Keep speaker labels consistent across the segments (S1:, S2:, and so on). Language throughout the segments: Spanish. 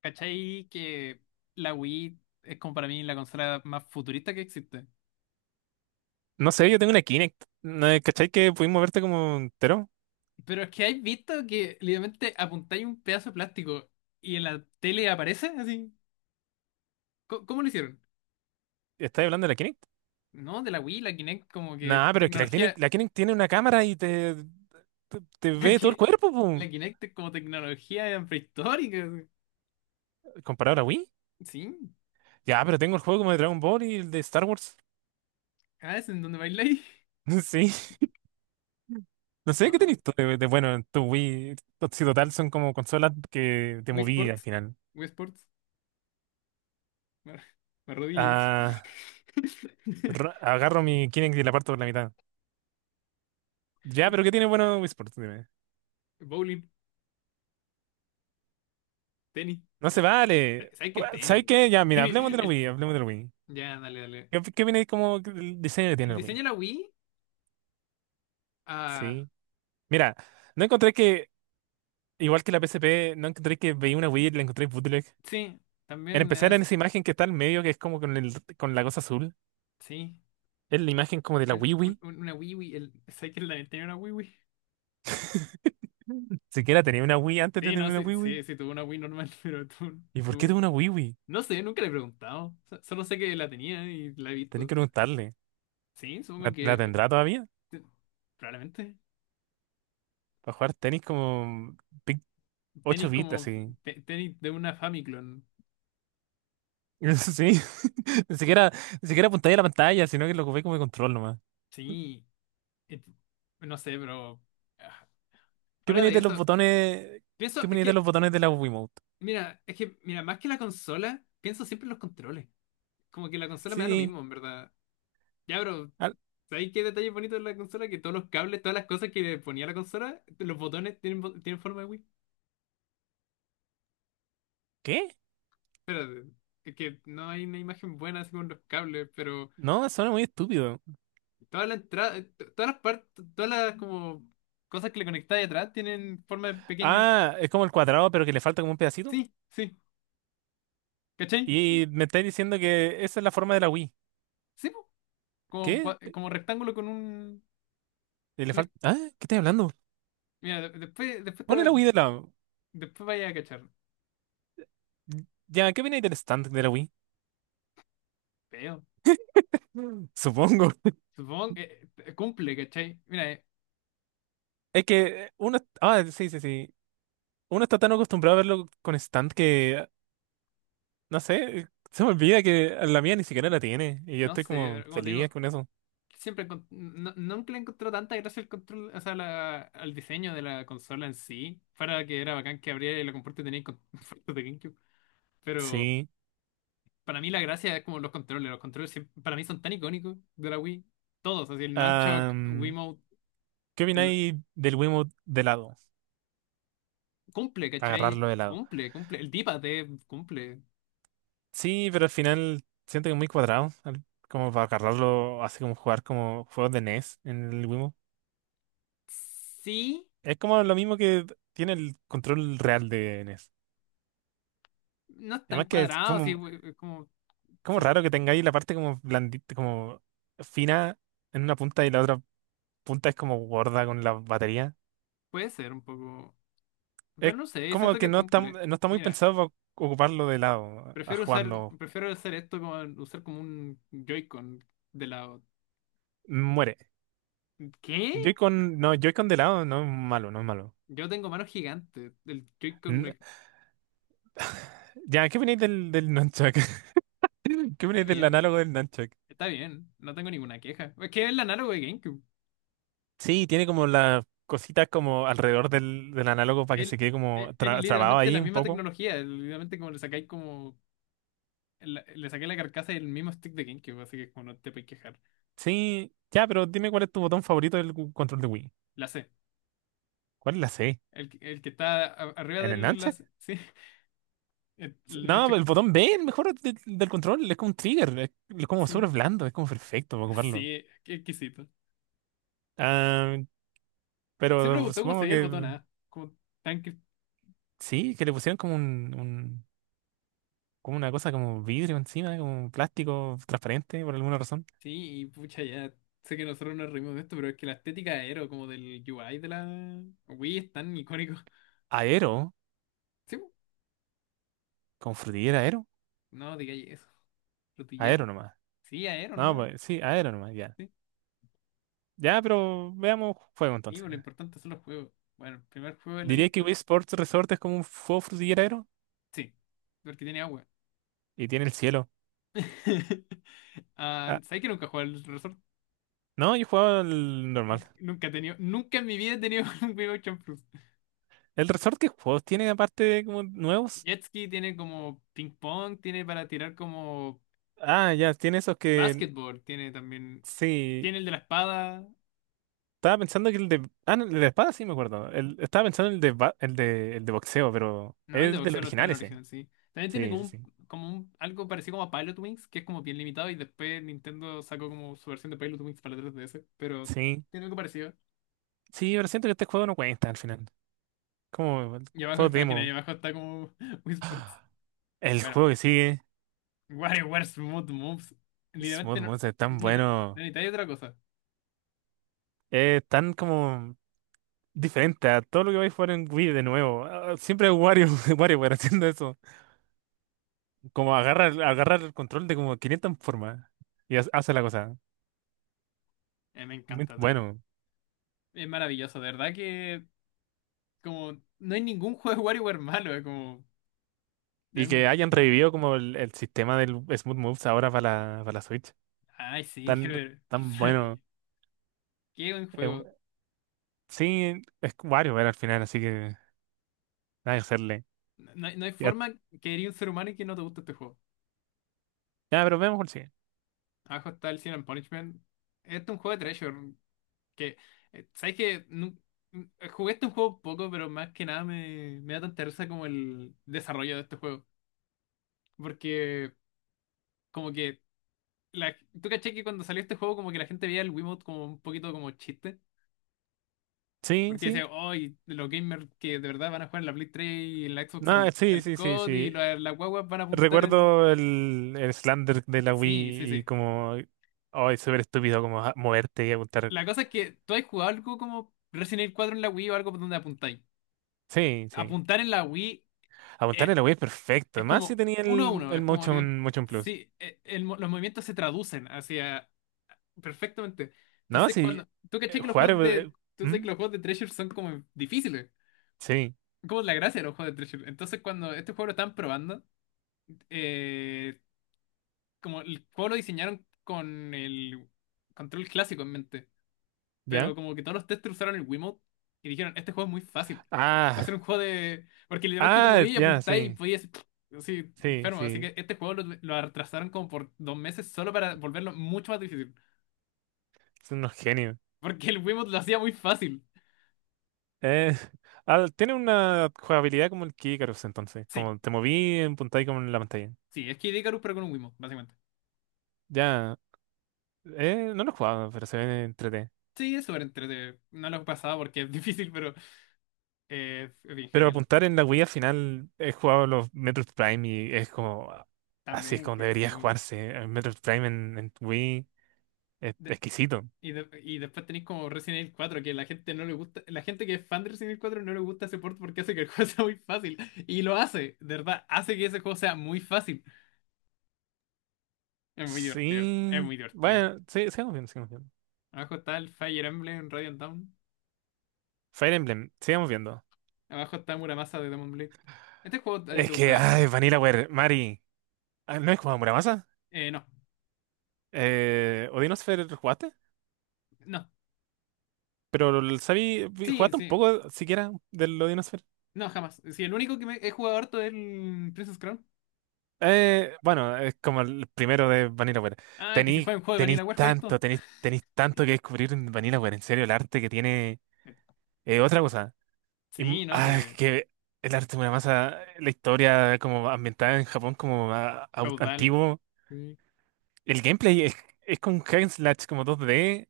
S1: ¿Cachai? Que la Wii es como para mí la consola más futurista que existe.
S2: No sé, yo tengo una Kinect. ¿No? ¿Cachai que pudimos moverte como entero?
S1: Pero es que hay visto que literalmente apuntáis un pedazo de plástico y en la tele aparece así. ¿Cómo lo hicieron?
S2: ¿Estás hablando de la Kinect?
S1: No, de la Wii, la Kinect como que
S2: Nah, pero es que la Kinect,
S1: tecnología.
S2: la Kinect tiene una cámara y te
S1: La,
S2: ve todo el
S1: Ki-
S2: cuerpo, pum,
S1: la Kinect es como tecnología prehistórica así.
S2: comparado a la Wii.
S1: Sí.
S2: Ya, pero tengo el juego como de Dragon Ball y el de Star Wars.
S1: Ah, es en donde bailáis.
S2: Sí, no sé
S1: No,
S2: qué
S1: no.
S2: tenés tú de bueno en tu Wii. Si total son como consolas que te
S1: Wii
S2: moví al
S1: Sports.
S2: final.
S1: Wii Sports. Me, me arrodillé.
S2: Ah, agarro mi Kinect y la parto por la mitad. Ya, pero ¿qué tiene bueno Wii Sports? Dime.
S1: Bowling. Tenis.
S2: No se
S1: El te-
S2: vale.
S1: ¿Sabes qué? El
S2: ¿Sabes
S1: tenis.
S2: qué? Ya, mira,
S1: Tenis,
S2: hablemos de la
S1: el-
S2: Wii, hablemos de la Wii.
S1: Ya, dale, dale.
S2: ¿Qué viene como el diseño que
S1: El
S2: tiene el
S1: diseño de
S2: Wii?
S1: la Wii. Ah,
S2: Sí. Mira, no encontré que, igual que la PSP, no encontré que veía una Wii y la encontré bootleg.
S1: sí,
S2: En
S1: también me da
S2: especial en
S1: esa.
S2: esa imagen que está al medio, que es como con el, con la cosa azul.
S1: Sí.
S2: Es la imagen como de la
S1: un-
S2: Wii
S1: un-
S2: Wii.
S1: un- una Wii Wii. ¿Sabes que la Nintendo tenía una Wii Wii?
S2: Siquiera tenía una Wii antes de
S1: Sí,
S2: tener
S1: no,
S2: una
S1: sí,
S2: Wii Wii.
S1: sí, sí, tuvo una Wii normal, pero tú,
S2: ¿Y por qué tuvo
S1: tú...
S2: una Wii Wii?
S1: No sé, nunca le he preguntado. Solo sé que la tenía y la he
S2: Tenía
S1: visto.
S2: que preguntarle.
S1: Sí, supongo
S2: ¿La,
S1: que...
S2: la tendrá todavía?
S1: te- probablemente.
S2: Para jugar tenis como pic- 8
S1: Tenis
S2: bits,
S1: como...
S2: así.
S1: tenis de una Famiclone.
S2: Sí. Ni siquiera, ni siquiera apuntáis a la pantalla, sino que lo ocupé como de control nomás.
S1: Sí. Et- no sé, pero... ah,
S2: ¿Qué
S1: fuera
S2: opináis
S1: de
S2: de los
S1: eso...
S2: botones? ¿Qué
S1: Pienso, es
S2: opináis de
S1: que
S2: los botones de la Wii?
S1: mira, más que la consola, pienso siempre en los controles. Como que la consola me da lo
S2: Sí.
S1: mismo, en verdad. Ya, pero,
S2: Al-
S1: ¿sabes qué detalle bonito de la consola? Que todos los cables, todas las cosas que le ponía la consola, los botones tienen forma de Wii.
S2: ¿Qué?
S1: Es que no hay una imagen buena así con los cables, pero
S2: No, suena muy estúpido.
S1: toda la entrada, todas las partes, todas las como cosas que le conectáis atrás tienen forma de pequeña Wii.
S2: Ah, es como el cuadrado, pero que le falta como un pedacito.
S1: Sí, sí, ¿cachai?
S2: Y me estáis diciendo que esa es la forma de la Wii.
S1: Sí, po, como,
S2: ¿Qué?
S1: como rectángulo con un...
S2: Le
S1: una-
S2: falta. Ah, ¿qué estáis hablando?
S1: mira, después,
S2: Pone la Wii de lado.
S1: después vaya a cachar.
S2: Ya, ¿qué viene del stand de la Wii?
S1: Feo.
S2: Mm. Supongo.
S1: Supongo que cumple, ¿cachai? Mira,
S2: Es que uno. Ah, sí, sí, sí. Uno está tan acostumbrado a verlo con stand que no sé, se me olvida que la mía ni siquiera la tiene. Y yo
S1: no
S2: estoy
S1: sé,
S2: como
S1: pero como te
S2: feliz
S1: digo,
S2: con eso.
S1: no, nunca le encontró tanta gracia al control, o sea, al diseño de la consola en sí. Para que era bacán que abriera y la comporte tenía con fotos de GameCube. Pero
S2: Sí.
S1: para mí la gracia es como los controles. Los para mí son tan icónicos de la Wii. Todos, así el Nunchuk,
S2: Ah,
S1: Wiimote,
S2: ¿qué
S1: el
S2: opináis del Wiimote de lado?
S1: cumple, ¿cachai?
S2: Agarrarlo de lado.
S1: Cumple, cumple. El D-pad cumple.
S2: Sí, pero al final siento que es muy cuadrado, como para agarrarlo, así como jugar como juegos de NES en el Wii.
S1: Sí,
S2: Es como lo mismo que tiene el control real de NES.
S1: no es tan
S2: Además que es
S1: cuadrado, sí,
S2: como,
S1: como.
S2: como
S1: so-
S2: raro que tengáis la parte como blandita, como fina en una punta y la otra punta es como gorda con la batería.
S1: Puede ser un poco. Pero
S2: Es
S1: no sé,
S2: como
S1: siento
S2: que
S1: que
S2: no está,
S1: cumple.
S2: no está muy
S1: Mira,
S2: pensado para ocuparlo de lado, a
S1: prefiero usar,
S2: jugando.
S1: prefiero hacer esto como usar como un Joy-Con de lado.
S2: Muere.
S1: ¿Qué?
S2: Joy-Con, no, Joy-Con de lado no es malo, no es malo.
S1: Yo tengo manos gigantes. El Joy-Con
S2: N-
S1: me...
S2: Ya, ¿qué opináis del, nunchuck? ¿Qué
S1: Está
S2: opináis del
S1: bien,
S2: análogo del Nunchuck?
S1: está bien. No tengo ninguna queja. Es que es el análogo de GameCube.
S2: Sí, tiene como las cositas como alrededor del análogo para que se
S1: El-
S2: quede como
S1: es
S2: trabado
S1: literalmente la
S2: ahí un
S1: misma
S2: poco.
S1: tecnología. Es literalmente como le sacáis como le saqué la carcasa y el mismo stick de GameCube, así que como no te puedes quejar.
S2: Sí, ya, pero dime cuál es tu botón favorito del control de Wii.
S1: La C.
S2: ¿Cuál es la C?
S1: El que está arriba
S2: ¿En
S1: de
S2: el
S1: la
S2: Nunchuck?
S1: C. Sí. El
S2: No,
S1: Nunchuck.
S2: el botón B, el mejor del control, es como un trigger, es como
S1: Sí.
S2: súper blando, es como perfecto para ocuparlo.
S1: Sí, qué exquisito.
S2: Ah,
S1: Se
S2: pero
S1: preguntó cómo se
S2: supongo
S1: veía el botón
S2: que
S1: A. Como tanque.
S2: sí, que le pusieron como un, como una cosa como vidrio encima, como un plástico transparente por alguna razón.
S1: Sí, y pucha, ya sé que nosotros nos reímos de esto, pero es que la estética de Aero, como del UI de la Wii, es tan icónico.
S2: Aero,
S1: Sí, po.
S2: con frutillera aero,
S1: No digáis eso. Rotillar.
S2: aero nomás.
S1: Sí, Aero
S2: No,
S1: nomás.
S2: pues sí, aero nomás, ya.
S1: Sí,
S2: Ya, pero veamos fuego
S1: sí, po,
S2: entonces.
S1: lo importante son los juegos. Bueno, el primer juego de la
S2: Diría que
S1: lista.
S2: Wii Sports Resort es como un juego frutillero aero
S1: Sí, porque tiene agua.
S2: y tiene el cielo.
S1: Ah,
S2: Ah,
S1: ¿sabes que nunca jugué al Resort?
S2: no, yo jugaba el normal.
S1: Nunca en mi vida he tenido un Wii Motion Plus.
S2: ¿El resort qué juegos tiene aparte de como nuevos?
S1: Jet Ski tiene como ping pong, tiene para tirar como
S2: Ah, ya, tiene esos que.
S1: basketball tiene también.
S2: Sí.
S1: Tiene el de la espada.
S2: Estaba pensando que el de. Ah, no, el de espada sí me acuerdo. Estaba pensando en el de boxeo, pero,
S1: No,
S2: es
S1: el de
S2: el del
S1: boxeo no está en
S2: original
S1: el
S2: ese.
S1: original, sí. También tiene
S2: Sí,
S1: como
S2: sí, sí.
S1: un, algo parecido como a Pilot Wings, que es como bien limitado, y después Nintendo sacó como su versión de Pilot Wings para la 3DS, pero
S2: Sí,
S1: tiene algo parecido.
S2: sí, pero siento que este juego no cuenta al final. Como el
S1: Y abajo,
S2: juego
S1: te imaginas, y
S2: demo.
S1: abajo está como Wii Sports.
S2: El
S1: Bueno,
S2: juego que sigue.
S1: WarioWare Smooth Moves. Literalmente
S2: Smooth
S1: no,
S2: Monster es tan
S1: no necesita- no
S2: bueno.
S1: necesitáis otra cosa.
S2: Es tan como diferente a todo lo que vais a jugar en Wii de nuevo. Ah, siempre es Wario, WarioWare haciendo eso. Como agarra el control de como 500 formas y hace la cosa.
S1: Me
S2: Muy
S1: encanta,
S2: bueno.
S1: es maravilloso, de verdad que como no hay ningún juego de WarioWare malo, es como...
S2: Y
S1: es
S2: que hayan
S1: bueno.
S2: revivido como el, sistema del Smooth Moves ahora para la Switch.
S1: Ay, sí, qué,
S2: Tan,
S1: ver- qué
S2: tan
S1: maravilla.
S2: bueno.
S1: Qué buen
S2: Eh,
S1: juego.
S2: sí, es WarioWare al final, así que nada que hacerle.
S1: No hay
S2: Ya,
S1: forma que eres un ser humano y que no te guste este juego.
S2: ya, pero veamos cuál sigue.
S1: Abajo está el Sin and Punishment. Este es un juego de Treasure. Que, ¿Sabes qué? Jugué este juego poco, pero más que nada me da tanta risa como el desarrollo de este juego. Porque, como que. La, ¿Tú caché que cuando salió este juego, como que la gente veía el Wiimote como un poquito como chiste?
S2: Sí,
S1: Porque
S2: sí.
S1: decía, hoy los gamers que de verdad van a jugar en la Play 3 y en la Xbox
S2: No,
S1: al,
S2: sí,
S1: al
S2: sí, sí,
S1: COD y
S2: sí.
S1: las guaguas van a apuntar en.
S2: Recuerdo el, Slander de la
S1: Sí, sí,
S2: Wii y
S1: sí.
S2: como, ay, súper estúpido como moverte y apuntar.
S1: La cosa es que tú has jugado algo como Resident Evil 4 en la Wii o algo por donde apuntáis.
S2: Sí, sí.
S1: Apuntar en la Wii
S2: Apuntar
S1: es,
S2: en la Wii es perfecto.
S1: es
S2: Más si
S1: como
S2: tenía
S1: uno a
S2: el,
S1: uno.
S2: el
S1: Es como.
S2: Motion Plus.
S1: Sí, los movimientos se traducen hacia. Perfectamente.
S2: No,
S1: Entonces,
S2: sí.
S1: cuando. Tú caché que los
S2: Jugar.
S1: juegos de. Tú sabes
S2: ¿Mm?
S1: que los juegos de Treasure son como difíciles.
S2: Sí,
S1: Como la gracia de los juegos de Treasure. Entonces, cuando este juego lo estaban probando, eh, como el juego lo diseñaron con el control clásico en mente.
S2: ya.
S1: Pero como que todos los testers usaron el Wiimote y dijeron, este juego es muy fácil. Va a ser
S2: Ah,
S1: un juego de... Porque literalmente te
S2: ah,
S1: movías y
S2: ya,
S1: apuntáis y
S2: sí.
S1: podías... hacer así,
S2: Sí,
S1: enfermo. Así
S2: sí.
S1: que este juego lo retrasaron como por 2 meses solo para volverlo mucho más difícil.
S2: Son unos genios.
S1: Porque el Wiimote lo hacía muy fácil.
S2: Eh, ah, tiene una jugabilidad como el Kikarus entonces.
S1: Sí,
S2: Como te moví en punta y como en la pantalla.
S1: sí, es que Icarus pero con un Wiimote, básicamente.
S2: Ya. No lo he jugado, pero se ve entrete.
S1: Sí, es súper entretenido. No lo he pasado porque es difícil, pero es bien
S2: Pero
S1: genial.
S2: apuntar en la Wii al final he jugado los Metroid Prime y es como, ah, así es
S1: También
S2: como
S1: que
S2: debería
S1: sí.
S2: jugarse. El Metroid Prime en Wii es exquisito.
S1: Y después tenéis como Resident Evil 4 que la gente no le gusta, la gente que es fan de Resident Evil 4 no le gusta ese port porque hace que el juego sea muy fácil. Y lo hace, de verdad, hace que ese juego sea muy fácil. Es muy divertido, es
S2: Sí,
S1: muy divertido.
S2: bueno, sí, sigamos viendo, sigamos viendo.
S1: Abajo está el Fire Emblem Radiant Dawn.
S2: Fire Emblem, sigamos viendo.
S1: Abajo está Muramasa de Demon Blade. Este juego a ti
S2: Es
S1: te
S2: que,
S1: gustaba,
S2: ay,
S1: ¿no?
S2: Vanillaware, Mari, ah, ¿no he jugado a Muramasa?
S1: No,
S2: ¿Odinosphere jugaste?
S1: no.
S2: Pero el Sabi,
S1: Sí,
S2: ¿jugaste un
S1: sí.
S2: poco siquiera del Odinosphere?
S1: No, jamás. Sí, el único que me he jugado harto es el Princess Crown.
S2: Bueno, es como el primero de Vanilla Ware.
S1: Ah, que si
S2: Tenéis,
S1: juega un juego de
S2: tenéis
S1: Vanilla Ware,
S2: tanto,
S1: todo.
S2: tenéis, tenéis tanto que descubrir en Vanilla Ware. En serio, el arte que tiene otra cosa. Y,
S1: Sí, no, sí.
S2: ah, es que el arte de Muramasa, la historia como ambientada en Japón como
S1: Feudal.
S2: antiguo.
S1: Sí.
S2: El gameplay es con hack and slash como 2D.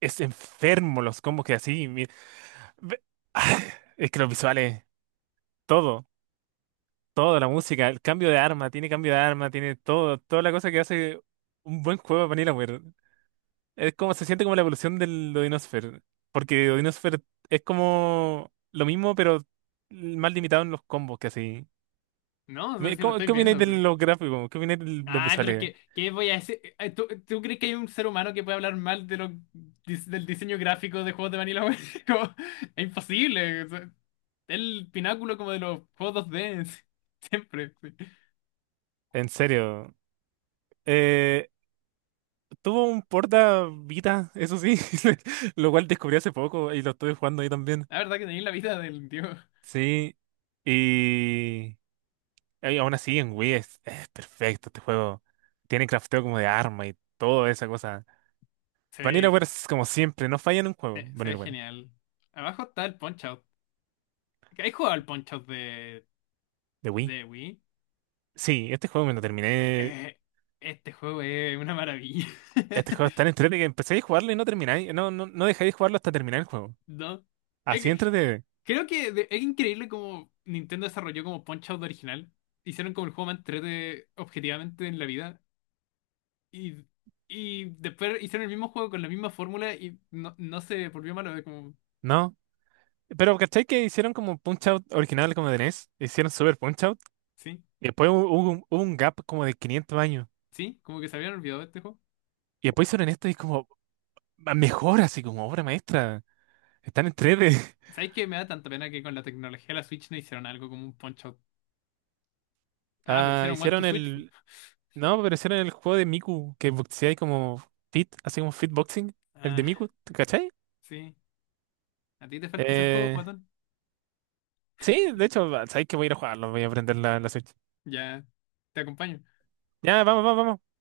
S2: Es enfermo los combos que así. Ve- ah, es que los visuales, todo, toda la música, el cambio de arma, tiene cambio de arma, tiene todo, toda la cosa que hace un buen juego de Vanilla. Es como se siente como la evolución del Odinosphere. Porque Odinosphere es como lo mismo, pero más limitado en los combos que así.
S1: No, o sea, sí lo estoy
S2: ¿Qué opináis
S1: viendo,
S2: de
S1: sí.
S2: los gráficos? ¿Qué opináis de los
S1: Ay, pero
S2: visuales?
S1: ¿qué voy a decir? ¿Tú crees que hay un ser humano que puede hablar mal de del diseño gráfico de juegos de Vanilla Ware? Como, es imposible, o sea, el pináculo como de los juegos 2D. Sí, siempre. Sí.
S2: En serio. Eh, tuvo un porta Vita, eso sí, lo cual descubrí hace poco y lo estuve jugando ahí también.
S1: La verdad que tenéis la vida del dios.
S2: Sí. Y, y aún así en Wii es perfecto este juego. Tiene crafteo como de arma y toda esa cosa.
S1: Se ve,
S2: Vanillaware es como siempre, no falla en un juego,
S1: se ve
S2: Vanillaware.
S1: genial. Abajo está el Punch-Out. ¿Has jugado al Punch-Out de,
S2: ¿De Wii?
S1: de Wii?
S2: Sí, este juego me lo terminé.
S1: Eh, este juego es una maravilla.
S2: Este juego es tan entretenido que empezáis a jugarlo y no termináis. No, no, no dejáis de jugarlo hasta terminar el juego.
S1: ¿No? Es
S2: Así
S1: que
S2: entretenido.
S1: creo que es increíble cómo Nintendo desarrolló como Punch-Out original. Hicieron como el juego más entrete objetivamente en la vida. Y, y después hicieron el mismo juego con la misma fórmula y no se volvió malo. Es como,
S2: No. Pero ¿cachai que hicieron como Punch Out original como de NES? Hicieron Super Punch Out.
S1: sí,
S2: Y después hubo un gap como de 500 años.
S1: sí, como que se habían olvidado de este juego.
S2: Y después hicieron esto y es como mejor, así como obra maestra. Están entretenidos.
S1: ¿Sabes que me da tanta pena que con la tecnología de la Switch no hicieron algo como un Punch-Out? Ah, pero
S2: Ah,
S1: hicieron One to
S2: hicieron
S1: Switch, po.
S2: el. No, pero hicieron el juego de Miku que boxeáis como fit, así como fit boxing. El de
S1: Ah,
S2: Miku, ¿cachai?
S1: sí. ¿A ti te falta ese juego,
S2: Eh,
S1: guatón?
S2: Sí, de hecho, sabéis que voy a ir a jugarlo, voy a aprender la, Switch.
S1: Ya, te acompaño.
S2: Ya, vamos, vamos, vamos.